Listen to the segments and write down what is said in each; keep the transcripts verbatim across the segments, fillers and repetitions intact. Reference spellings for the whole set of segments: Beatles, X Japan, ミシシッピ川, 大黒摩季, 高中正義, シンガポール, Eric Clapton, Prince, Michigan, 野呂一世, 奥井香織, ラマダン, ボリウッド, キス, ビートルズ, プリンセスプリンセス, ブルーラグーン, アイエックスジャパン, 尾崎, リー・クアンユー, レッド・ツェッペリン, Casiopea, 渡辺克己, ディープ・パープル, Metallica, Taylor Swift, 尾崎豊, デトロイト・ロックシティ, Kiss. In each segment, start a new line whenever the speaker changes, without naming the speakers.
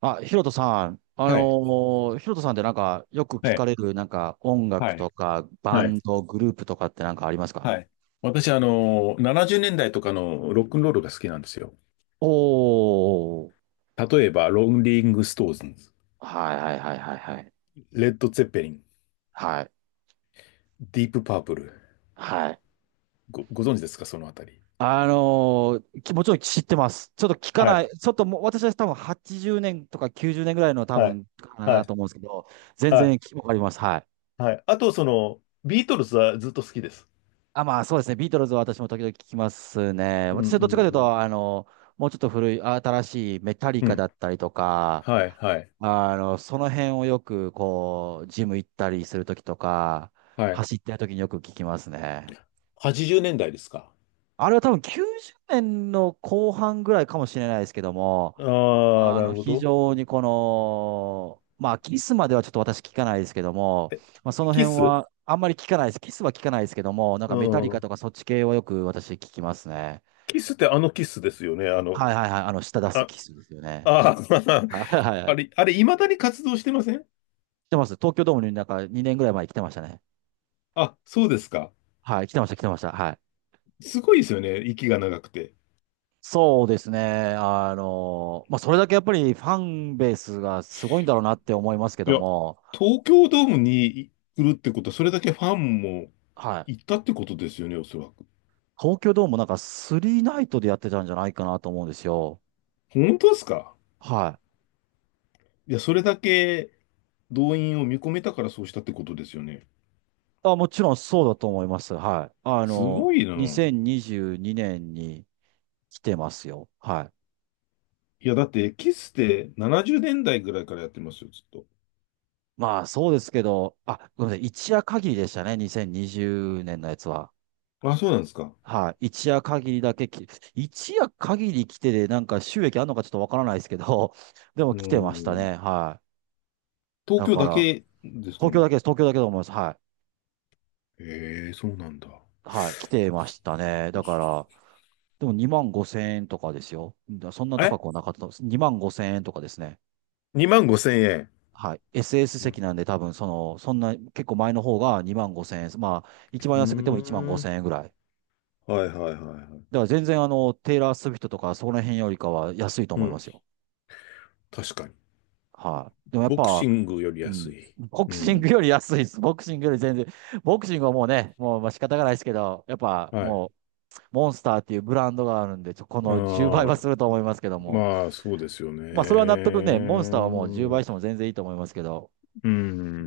あ、ヒロトさん、あの
はい。
ー、ヒロトさんってなんか、よく聞
え
かれ
え
る、なんか、音楽
はい。
とか、バ
はい。
ンド、グループとかってなんかありますか？
はい。私、あの、ななじゅうねんだいとかのロックンロールが好きなんですよ。
おー。
例えば、ロンリング・ストーンズ、
はいはいはいはいはい。
レッド・ツェッペリン、
はい、
ディープ・パープル。
はい。
ご、ご存知ですか、そのあたり。
あのー、きもちろん知ってます。ちょっと聞か
は
な
い。
い、ちょっともう、私は多分はちじゅうねんとかきゅうじゅうねんぐらいの多
はい。
分、か
は
な
い。
と思うんですけど、全
はい。
然きわかります。はい。
はい。あと、その、ビートルズはずっと好きです。
あ、まあそうですね、ビートルズは私も時々聞きますね。
うんう
私はどっちかという
んうん。
と、あのもうちょっと古い、新しいメタリ
う
カだ
ん。
ったりとか、
はい、はい、
あの、その辺をよく、こう、ジム行ったりするときとか、
はい。
走ってるときによく聞きますね。
はちじゅうねんだいですか。
あれは多分きゅうじゅうねんの後半ぐらいかもしれないですけども、
ああ、
あ
な
の、
るほ
非
ど。
常にこの、まあ、キスまではちょっと私聞かないですけども、
え、
まあ、その
キ
辺
ス
はあんまり聞かないです。キスは聞かないですけども、なん
う
かメタリカ
ん。
とかそっち系はよく私聞きますね。
キスってあのキスですよね。あの、
はいはいはい。あの、舌出す
あ、
キスですよね。
ああ、
はいはい は
あ
い。
れ、あれ、未だに活動してません？
来てます。東京ドームになんかにねんぐらい前に来てましたね。
あ、そうですか。
はい、来てました、来てました。はい。
すごいですよね、息が長くて。
そうですね。あの、まあ、それだけやっぱりファンベースがすごいんだろうなって思いますけ
い
ど
や、
も、
東京ドームに来るってことは、それだけファンも
はい。
行ったってことですよね、おそらく。
東京ドームなんかスリーナイトでやってたんじゃないかなと思うんですよ。
本当ですか？
はい。
いや、それだけ動員を見込めたからそうしたってことですよね。
あ、もちろんそうだと思います。はい。あ
す
の、
ごいな。
にせんにじゅうにねんにじゅうにねんに来てますよ。はい。
いや、だって、キスってななじゅうねんだいぐらいからやってますよ、ずっと。
まあそうですけど、あ、ごめんなさい。一夜限りでしたね。にせんにじゅうねんのやつは。
あ、そうなんですか。
はい、一夜限りだけき、一夜限り来てで、なんか収益あるのかちょっとわからないですけど、でも
う
来てました
ん。
ね。はい。
東
だ
京
か
だ
ら、
けですか
東京
ね。
だけです。東京だけだと思います。はい。
ええ、そうなんだ。
はい。来てましたね。だから、でもにまんごせん円とかですよ。だそんな高
え
くはなかったです。にまんごせん円とかですね。
?に 万ご ぜろえん。
はい。エスエス 席なんで多分、その、そんな、結構前の方がにまんごせん円。まあ、一番
う
安くてもいちまん
ーん。
ごせん円ぐらい。
はいはいはいはい。
だから全然あの、テイラー・スウィフトとかそこら辺よりかは安いと
う
思いま
ん。
すよ。
確かに。
はい。でもやっ
ボクシ
ぱ、
ングより
う
安
ん。
い。
ボ
う
クシン
ん。
グより安いです。ボクシングより全然。ボクシングはもうね、もうまあ仕方がないですけど、やっぱ
はい。
もう、モンスターっていうブランドがあるんで、ちょこ
あ
のじゅうばいは
ー
すると思いますけども。
まあ、そうですよ
まあ、それは納
ね。
得ね、モンスターはもうじゅうばいしても全然いいと思いますけど。
う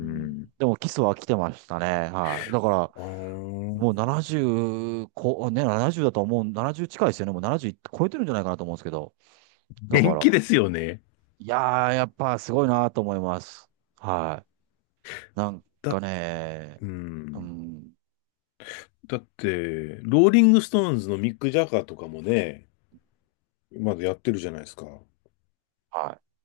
うん、でも、キスは来てましたね。はい。だから、
あー
もうななじゅうこ、ね、ななじゅうだと思う、ななじゅう近いですよね。もうななじゅう超えてるんじゃないかなと思うんですけど。だか
元
ら、
気ですよね。
いやー、やっぱすごいなと思います。はい。なんか
だ、
ね、
う
う
ん。
ん。
だって、ローリングストーンズのミック・ジャガーとかもね、まだやってるじゃないですか。
はい。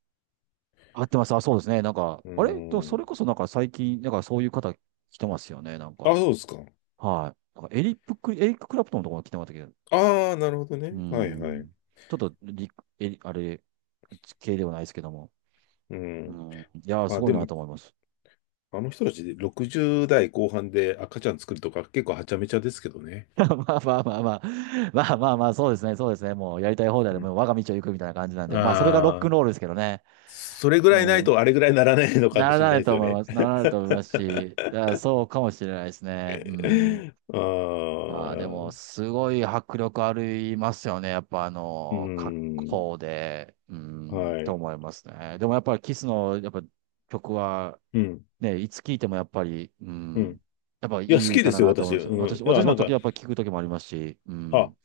合ってます。あ、そうですね。なんか、
う
あれと、それ
ん。
こそなんか最近、なんかそういう方来てますよね。なん
あ、
か、
そうですか。
はい。なんかエリップク、エリック・クラプトンのところ来てましたけど、
ああ、なるほど
うー
ね。はいはい。
ん。ちょっとリ、え、あれ、系ではないですけども。
う
う
ん。
ん。いやー、
ま
す
あ
ごい
で
な
も、
と思います。
あの人たちでろくじゅう代後半で赤ちゃん作るとか結構はちゃめちゃですけどね。
まあまあまあまあ。まあまあまあ、そうですね。そうですね。もうやりたい放題で、
う
も
ん。
う我が道を行くみたいな感じなんで。まあ、それがロックン
ああ、
ロールですけどね。
それぐ
う
らいない
ん。
とあれぐらいならないのか
な
も
ら
しれな
な
い
い
です
と
よ
思い
ね。
ます。ならないと思いますし、いやそうかもしれないですね。うん。
あ
ああ、でも、
あ、
すごい迫力ありますよね。やっぱ、あ
う
の、格
ん、
好で、うん、
は
と
い。
思いますね。でも、やっぱり、キスの、やっぱ、曲は、
うん、
ね、いつ聴いても、やっぱり、う
うん。
ん、やっぱ、い
いや、好
い
きで
歌だ
すよ、
なと思
私。
います。
うん。
私、
いや、
私も
なん
時
か、
々、やっぱ、聴く時もありますし、う
あ、
ん。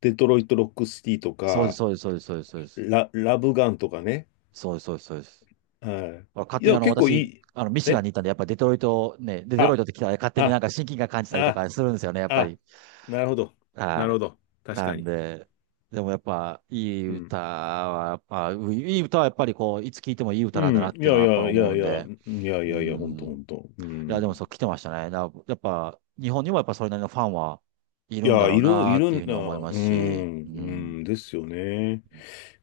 デトロイト・ロックシティと
そうです、
か、
そうです、そうです、そうです、そうです。
ラ、ラブガンとかね。
そうです、そうです、そうです。
は
まあ
い。
勝
い
手に、
や、
あの、
結構い
私、
い。
あの、ミシガン
え
に行ったんで、やっぱ、デトロイト、ね、でデトロイ
あ、
トって来たら、勝手になん
あ、
か親近感感じたりと
あ、
かするんですよね、やっぱ
あ、
り。
なるほど。なる
は
ほど。
い。
確
な
か
ん
に。
で、でもやっぱいい
うん
歌は、やっぱ、ういい歌はやっぱりこう、いつ聴いてもいい
う
歌なんだな
ん。
っ
い
ていう
や
のは
い
やっぱ
やい
思
や
う
い
ん
や、う
で、
んいやい
う
やいやいやいやいやいやほん
ん。
とほ
い
んと。う
や、でもそう
ん。
来てましたね。な、やっぱ、日本にもやっぱそれなりのファンはい
い
るんだ
や、
ろう
いる、
な
い
っ
る
ていう
ん
ふうに
だ。
思いま
う
すし、う
ん、う
ん。って
ん、ですよね。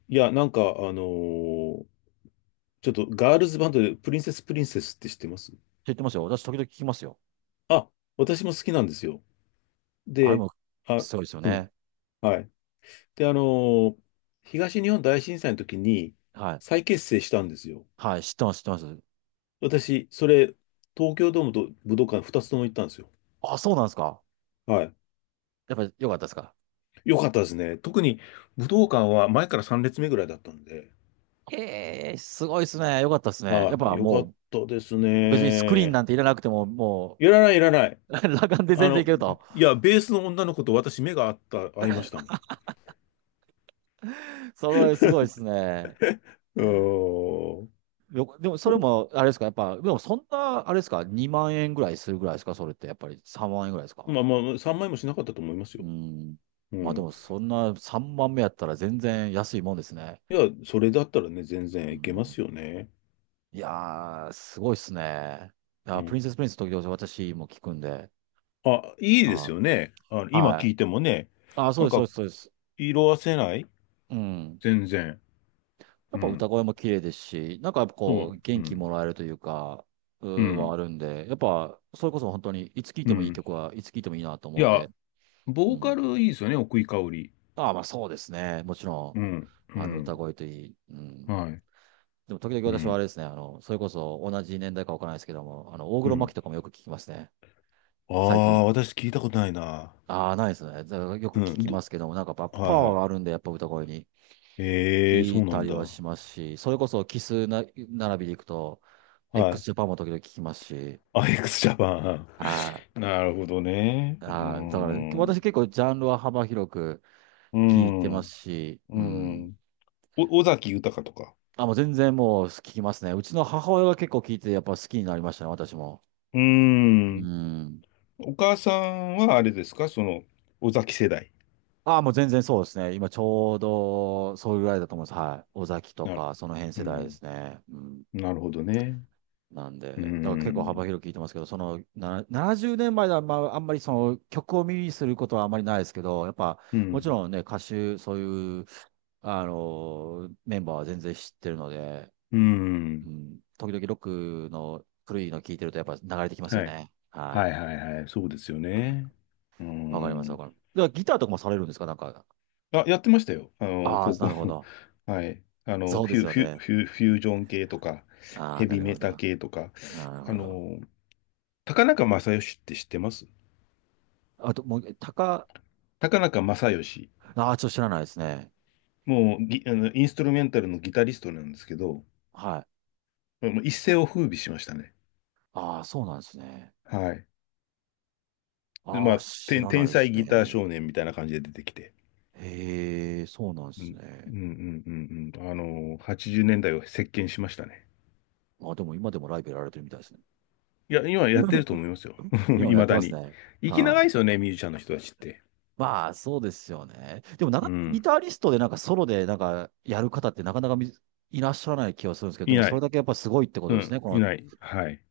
いや、なんか、あのーちょっとガールズバンドでプリンセスプリンセスって知ってます？
言ってますよ。私、時々聞きますよ。
あ、私も好きなんですよ。
あれ
で、
も、
あ、
そうですよ
うん、
ね。
はい。で、あのー東日本大震災の時に
はい。
再結成したんですよ。
はい、知ってます、知ってます。
私、それ、東京ドームと武道館ふたつとも行ったんですよ。
あ、そうなんですか。
はい。
やっぱ、良かったですか。
良かったですね。特に武道館は前からさん列目ぐらいだったんで、
ええ、すごいですね。良かったですね。やっ
はい、
ぱ、
良かっ
も
たです
う、別にスクリーンな
ね。
んていらなくても、も
いらない、いらない。
う、裸眼で
あ
全然い
の、
けると。
いや、ベースの女の子と私目が合った、合いましたもん。
それはすごいですね。
うーん。
よでも、それも、あれですか、やっぱ、でも、そんな、あれですか、にまん円ぐらいするぐらいですか、それって、やっぱりさんまん円ぐらいですか。
まあまあ、さんまいもしなかったと思います
う
よ。
ん。
う
まあ、で
ん。
も、そんなさんまんやったら全然安いもんですね。
いや、それだったらね、全
う
然いけま
ん、
すよね。
いやー、すごいっすね。いや
う
ー、プリ
ん。
ンセスプリンス時々私も聞くんで。
あ、いいです
あ、
よね。あの、今
はい。
聞いてもね、
あ、そ
な
う
ん
です、そう
か、
です、そうです。
色褪せない、
うん。
全然。
やっ
う
ぱ歌
ん。
声も綺麗ですし、なんかやっぱ
そ
こう、
う。う
元気も
ん。
らえるというか、う
う
ーは
ん。
あるんで、やっぱ、それこそ本当に、いつ聴い
う
てもいい
ん。
曲はいつ聴いてもいいなと
い
思うん
や、
で、う
ボーカ
ん。
ルいいですよね、奥井香織。
ああ、まあそうですね。もちろ
うん、う
ん、あの、歌
ん、
声といい。うん。
はい、
でも時々
う
私はあれ
ん、
ですね、あの、それこそ同じ年代かわからないですけども、あの、大
う
黒摩
ん。
季とかもよく聞きますね。
あ
最
あ、
近。
私聞いたことないな。
ああ、ないですね。だからよく
う
聞
ん、
き
ど、
ますけども、なんかやっぱパ
はい
ワ
は
ーが
い。
あるんで、やっぱ歌声に。
ええ、
聞
そう
い
な
た
ん
り
だ。
はしますし、それこそキスな並びでいくと、
は
x
い。
ジャパンも時々聞きますし、
アイエックスジャパン。
あ
なるほどね。うー
あだから私
ん。
結構ジャンルは幅広く
う
聞いて
ん。
ます
う
し、うん。
ん。お、尾崎豊とか。
あ、もう全然もう聞きますね。うちの母親が結構聞いてやっぱ好きになりましたね、私も。
うー
う
ん。
ん。
お母さんはあれですかその、尾崎世代。
あ、もう全然そうですね。今ちょうどそういうぐらいだと思います。はい。尾崎と
なる。
か、その辺
う
世代で
ん。
すね。うん。
なるほどね。
なんで、
うー
だから結構幅
ん。
広く聞いてますけど、そのなななじゅうねんまえでは、まあ、あんまりその曲を耳にすることはあまりないですけど、やっぱ
う
もち
ん。
ろんね、歌手、そういう、あの、メンバーは全然知ってるので、
うー
う
ん。
ん、時々ロックの古いの聞いてるとやっぱ流れてきますよ
はい。
ね。
は
は
いはいはい、そうですよ
い。うん、
ね。う
わかります、わ
ん。
かります。ではギターとかもされるんですかなんか。
あ、やってましたよ。あの、
ああ、
高
な
校。
るほど。
はい。あの、
そう
フ
です
ュ、
よ
フュ、
ね。
フュ、フュージョン系とか、
ああ、
ヘ
な
ビ
る
メ
ほ
タ
ど。
系とか、
なる
あ
ほど。
の、高中正義って知ってます？
あと、もう、高、
高中正義。
ああ、ちょっと知らないですね。
もうギ、あの、インストゥルメンタルのギタリストなんですけど、
はい。
もう一世を風靡しましたね。
ああ、そうなんですね。
はい。で
あ
ま
あ、
あ、
知
天、
らな
天
いで
才
す
ギター
ね。
少年みたいな感じで出てきて。
へえ、そうなんで
う
す
ん。うん
ね。
うんうんうん。あの、はちじゅうねんだいを席巻しましたね。
あ、でも今でもライブやられてるみたいですね。
いや、今やってると 思いますよ。
今も
い
やっ
ま
て
だ
ます
に。
ね。
生き長
は
い
い。
ですよね、ミュージシャンの人たちって。
まあ、そうですよね。でも、なか
う
なかギ
ん。
タリストでなんかソロでなんかやる方ってなかなかみいらっしゃらない気がするんですけど、で
い
も
な
それ
い。
だけやっぱすごいってこ
う
とですね。
ん。
こ
い
の、
ない。はい。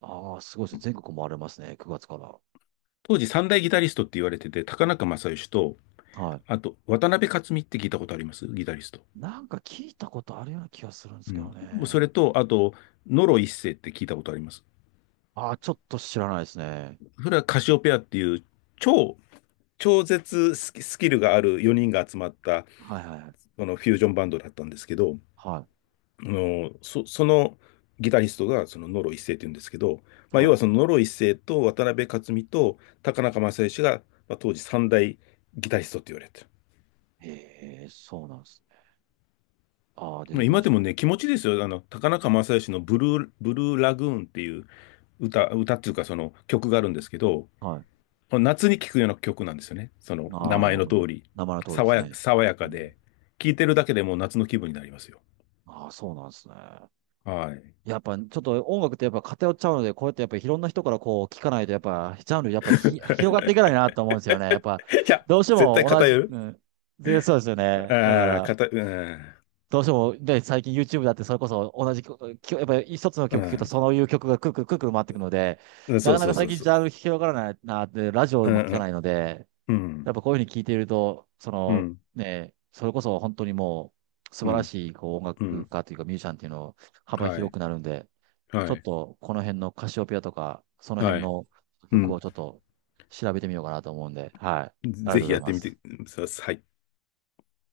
ああ、すごいですね。全国回れますね。くがつから。
当時三大ギタリストって言われてて、高中正義と、
はい。
あと、渡辺克己って聞いたことあります？ギタリスト。
なんか聞いたことあるような気がするんです
う
け
ん。
ど
もうそれ
ね。
と、あと、野呂一世って聞いたことあります？
ああ、ちょっと知らないですね。
それはカシオペアっていう、超、超絶スキスキルがあるよにんが集まった、
はいはいはい。
このフュージョンバンドだったんですけど、
は
あの、そ、そのギタリストがそのノロ一世って言うんですけど、
い。
まあ、
は
要は
い。
そのノロ一世と渡辺克己と高中正義が、まあ、当時三大ギタリストって言われてる。
へえ、そうなんです。ああ、出
まあ、
てきま
今
し
で
た
も
ね。
ね、気持ちいいですよ。あの、高中正義のブルー、ブルーラグーンっていう歌、歌っていうかその曲があるんですけど、
はい。
この夏に聴くような曲なんですよね。その名
ああ、な
前
る
の
ほ
通
ど。
り、
名前の通りで
爽
す
や、
ね。
爽や
う
か
ん。
で、聴いてるだけでもう夏の気分になりますよ。
ああ、そうなんですね。
はい。
やっぱ、ちょっと音楽ってやっぱ偏っちゃうので、こうやってやっぱいろんな人からこう聞かないと、やっぱ、ジャンルやっぱひ広がっていかないなと思うんですよね。やっぱ、
いや、
どうして
絶対
も同
偏
じ、
る。
うん。で、そうですよね。だか
ああ、か
ら、
た、うん、
どうしても、で、最近 YouTube だってそれこそ同じ曲、きょやっぱり一つの
う
曲聴くと
ん、
そういう曲がくるくるくるくる回ってくるので、な
そ
か
う
な
そ
か
う
最
そう
近
そ
ジ
う。
ャンル広がらないなって、ラジオ
う
も聞かな
ん、
いので、
う
やっぱ
ん、
こういうふうに聞いていると、そ
うん、う
の
ん、
ね、それこそ本当にもう素
う
晴ら
ん、
しいこう音
う
楽
ん
家というかミュージシャンっていうのを幅
は
広
い、
くなるんで、ちょ
は
っ
い、
とこの辺のカシオペアとか、その
は
辺
い、
の
う
曲
ん。
をちょっと調べてみようかなと思うんで、はい。ありが
ぜ
とうご
ひ
ざい
やって
ま
みて
す。
ください。